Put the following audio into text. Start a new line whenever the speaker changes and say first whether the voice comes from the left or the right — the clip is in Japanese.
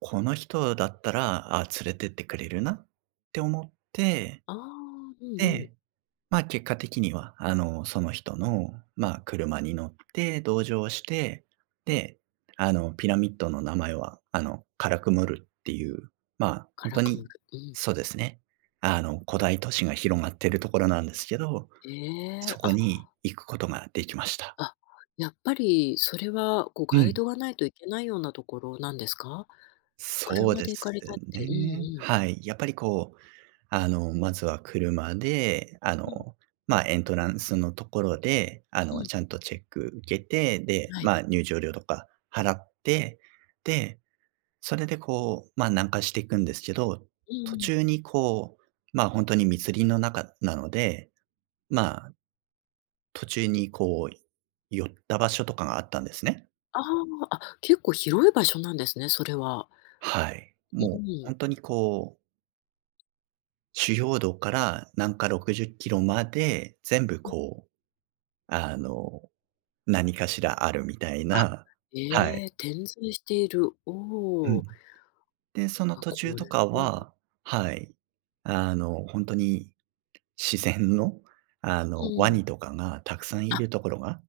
right: この人だったら、あ、連れてってくれるなって思って、
left: ああ、うんうん。
right: で、まあ、結果的には、あの、その人の、まあ、車に乗って、同乗して、で、あの、ピラミッドの名前は、あの、カラクムルってゆう、まあ、ほ
left: カ
right: ん
left: ラ
right: と
left: クム
right: に
left: ル、うん。
right: そうですね、あの、古代都市が広がってるところなんですけど、
left: え
right: そ
left: え、
right: こ
left: あ。
right: に行くことができました。
left: あ、やっぱりそれは、こう、
right: う
left: ガイ
right: ん。
left: ドがないと行けないようなところなんですか？
right: そう
left: 車
right: で
left: で行か
right: す
left: れたってうん
right: ね。
left: うん。
right: はい。やっぱり、こう、あの、まずは車で、あ
left: うん。
right: の、まあ、エントランスのところで、あ
left: う
right: の、
left: ん。
right: ちゃんとチェック受けて、で、
left: はい。
right: ま、入場料とか払って、で、それで、こう、ま、南下していくんですけど、
left: うん
right: 途
left: うん。
right: 中に、こう、ま、ほんとに密林の中なので、まあ、途中に、こう、寄った場所とかがあったんですね。
left: ああ、あ、結構広い場所なんですね、それは。
right: はい、
left: う
right: もう
left: ー
right: ほん
left: ん。
right: とに、こう主要道から南下60キロまで、全部、
left: うん。
right: こう、あの、何かしらあるみたい
left: あ、
right: な、はい。
left: ええ、点在している。お
right: うん。
left: お。
right: で、その
left: あ、
right: 途中
left: これ
right: とか
left: うんうん。
right: は、はい、あの、ほんとに自然の、あ
left: う
right: の、ワ
left: ーん。
right: ニとかがたくさんい
left: あ。
right: るところが